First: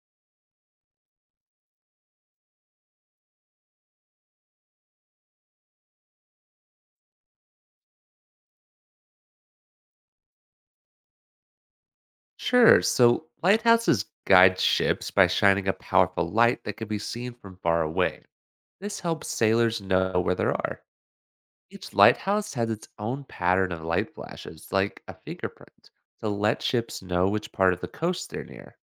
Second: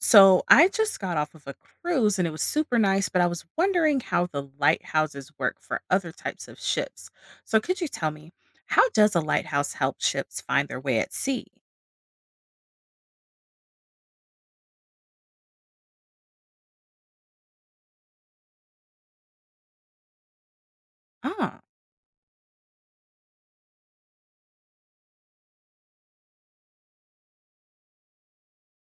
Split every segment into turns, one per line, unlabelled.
So I just got off of a cruise and it was super nice, but I was wondering how the lighthouses work for other types of ships. So could you tell me, how does a lighthouse help ships find their way at sea?
Sure. So lighthouses guide ships by shining a powerful light that can be seen from far away. This helps sailors know where they are.
Ah,
Each lighthouse has its own pattern of light flashes, like a fingerprint, to let ships know which part of the coast they're near.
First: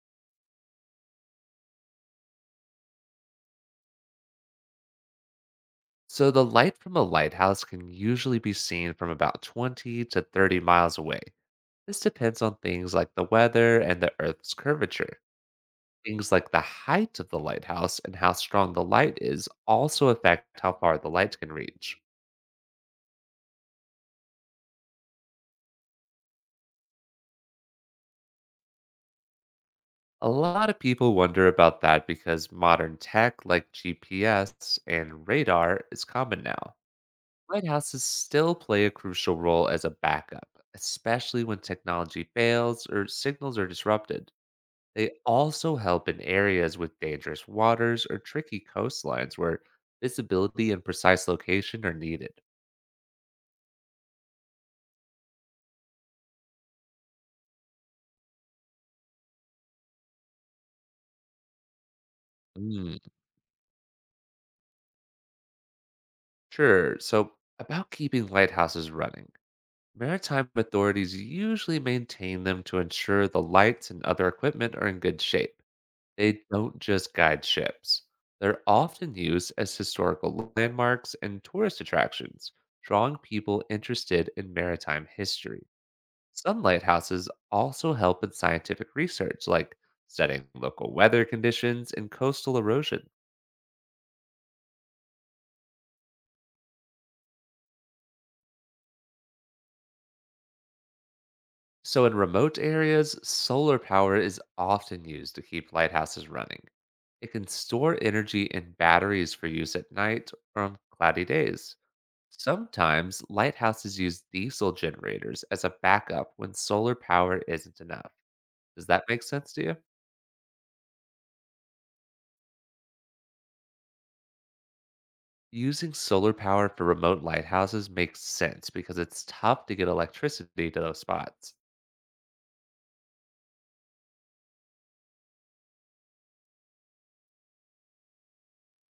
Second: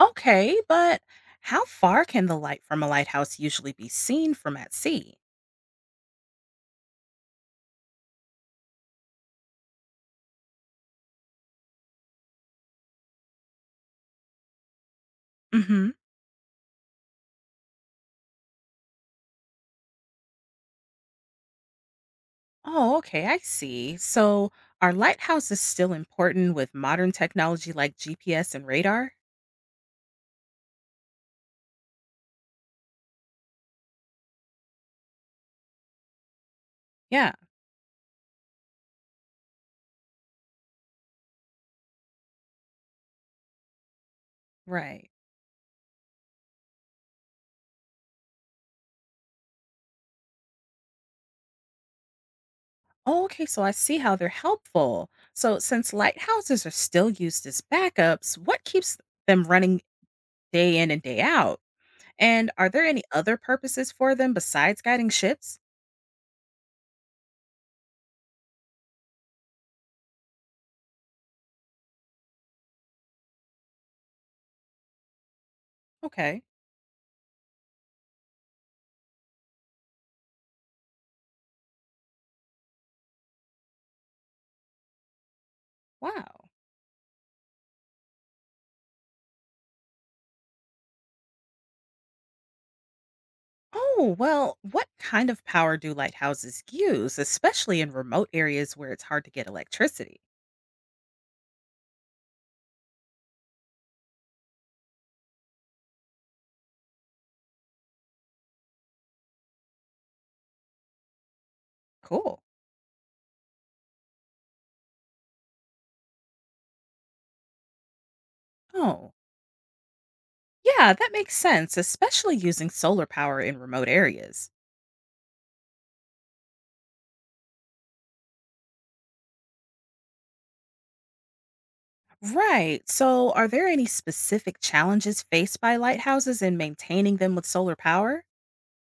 okay, but how far can the light from a lighthouse usually be seen from at sea?
So the light from a lighthouse can usually be seen from about 20 to 30 miles away. This depends on things like the weather and the Earth's curvature.
Mm-hmm.
Things like the height of the lighthouse and how strong the light is also affect how far the light can reach.
Oh, okay, I see. So are lighthouses still important with modern technology like GPS and radar?
A lot of people wonder about that because modern tech like GPS and radar is common now.
Yeah,
Lighthouses still play a crucial role as a backup, especially when technology fails or signals are disrupted.
right.
They also help in areas with dangerous waters or tricky coastlines where visibility and precise location are needed.
Oh, okay, so I see how they're helpful. So, since lighthouses are still used as backups, what keeps them running day in and day out? And are there any other purposes for them besides guiding ships?
Sure. So, about keeping lighthouses running, maritime authorities usually maintain them to ensure the lights and other equipment are in good shape.
Okay,
They don't just guide ships, they're often used as historical landmarks and tourist attractions, drawing people interested in maritime history.
wow.
Some lighthouses also help in scientific research, like studying local weather conditions and coastal erosion.
Oh, well, what kind of power do lighthouses use, especially in remote areas where it's hard to get electricity?
So, in remote areas, solar power is often used to keep lighthouses running. It can store energy in batteries for use at night or on cloudy days.
Cool.
Sometimes, lighthouses use diesel generators as a backup when solar power isn't enough. Does that
Oh,
make sense to you?
yeah, that makes sense, especially using solar power in remote areas.
Using solar power for remote lighthouses makes sense because it's tough to get electricity to those spots.
Right. So, are there any specific challenges faced by lighthouses in maintaining them with solar power?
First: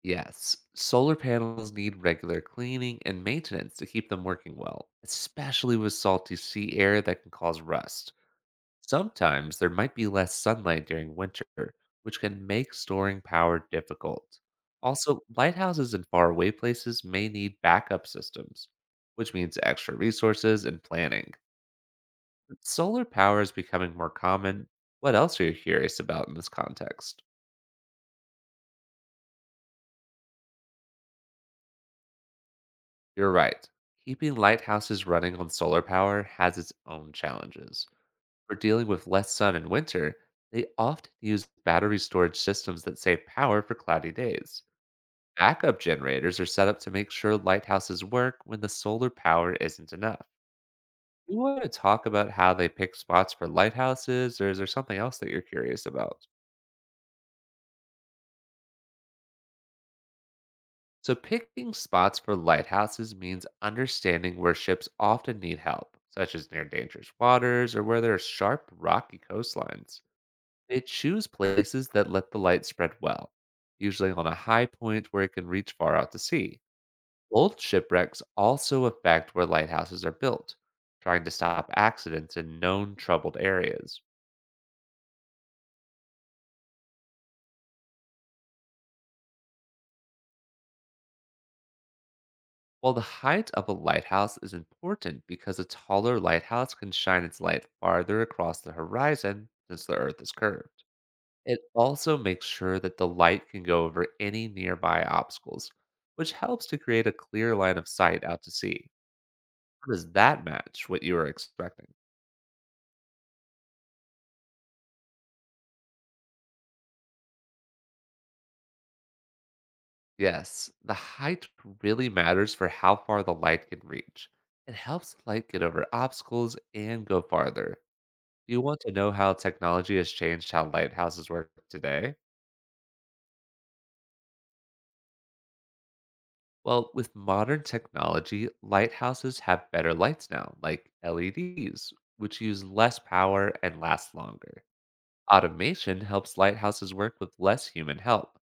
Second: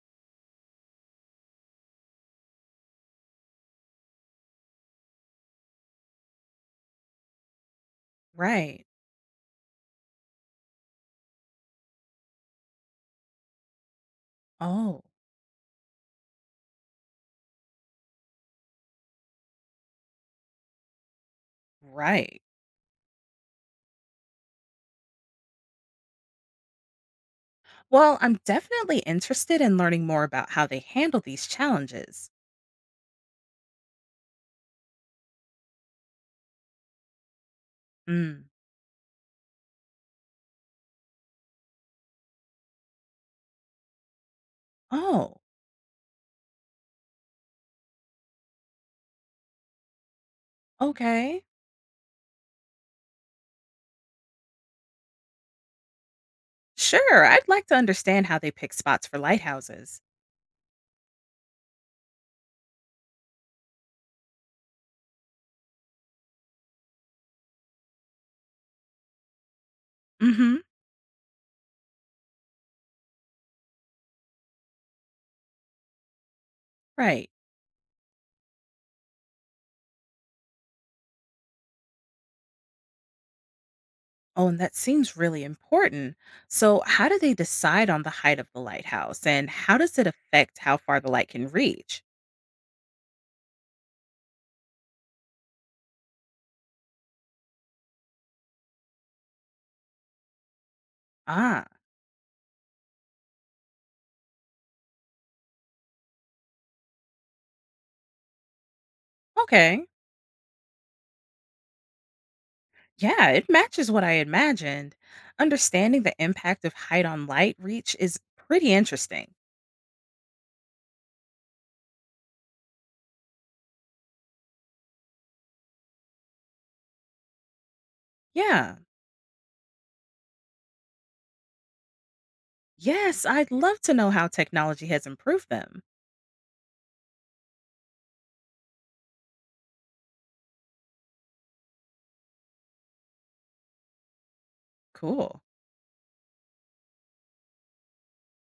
Yes, solar panels need regular cleaning and maintenance to keep them working well, especially with salty sea air that can cause rust.
Right.
Sometimes there might be less sunlight during winter, which can make storing power difficult.
Oh,
Also, lighthouses in faraway places may need backup systems, which means extra resources and planning.
right.
Solar power is becoming more common. What else are you curious about in this context?
Well, I'm definitely interested in learning more about how they handle these challenges.
You're right. Keeping lighthouses running on solar power has its own challenges.
Mm.
For dealing with less sun in winter, they often use battery storage systems that save power for cloudy days.
Oh,
Backup generators are set up to make sure lighthouses work when the solar power isn't enough. You
okay.
want to talk about how they pick spots for lighthouses, or is there something else that you're curious about?
Sure. I'd like to understand how they pick spots for lighthouses.
So, picking spots for lighthouses means understanding where ships often need help, such as near dangerous waters or where there are sharp, rocky coastlines.
Mm hmm.
They choose places that let the light spread well, usually on a high point where it can reach far out to sea.
Right.
Old shipwrecks also affect where lighthouses are built, trying to stop accidents in known troubled areas.
Oh, and that seems really important. So, how do they decide on the height of the lighthouse and how does it affect how far the light can reach?
Well, the height of a lighthouse is important because a taller lighthouse can shine its light farther across the horizon since the Earth is curved. It
Ah,
also makes sure that the light can go over any nearby obstacles, which helps to create a clear line of sight out to sea.
okay.
How does that match what you were expecting?
Yeah, it matches what I imagined. Understanding the impact of height on light reach is pretty interesting.
Yes, the height really matters for how far the light can reach. It helps light get over obstacles and go farther. Do you
Yeah.
want to know how technology has changed how lighthouses work today?
Yes, I'd love to know how technology has improved them.
Well, with modern technology, lighthouses have better lights now, like LEDs, which use less power and last longer.
Cool.
Automation helps lighthouses work with less human help,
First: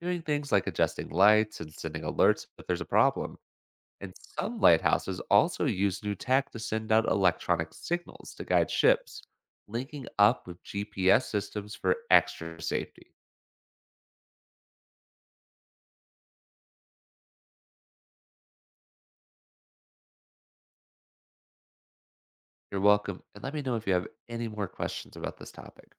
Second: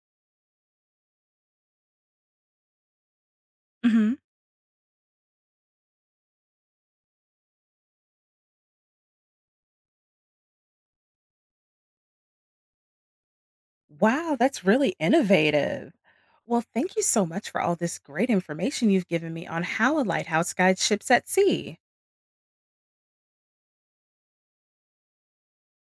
doing things like adjusting lights and sending alerts if there's a problem.
Hmm.
And some lighthouses also use new tech to send out electronic signals to guide ships, linking up with GPS systems for extra safety.
Wow, that's really innovative. Well, thank you so much for all this great information you've given me on how a lighthouse guides ships at sea.
You're welcome, and let me know if you have any more questions about this topic.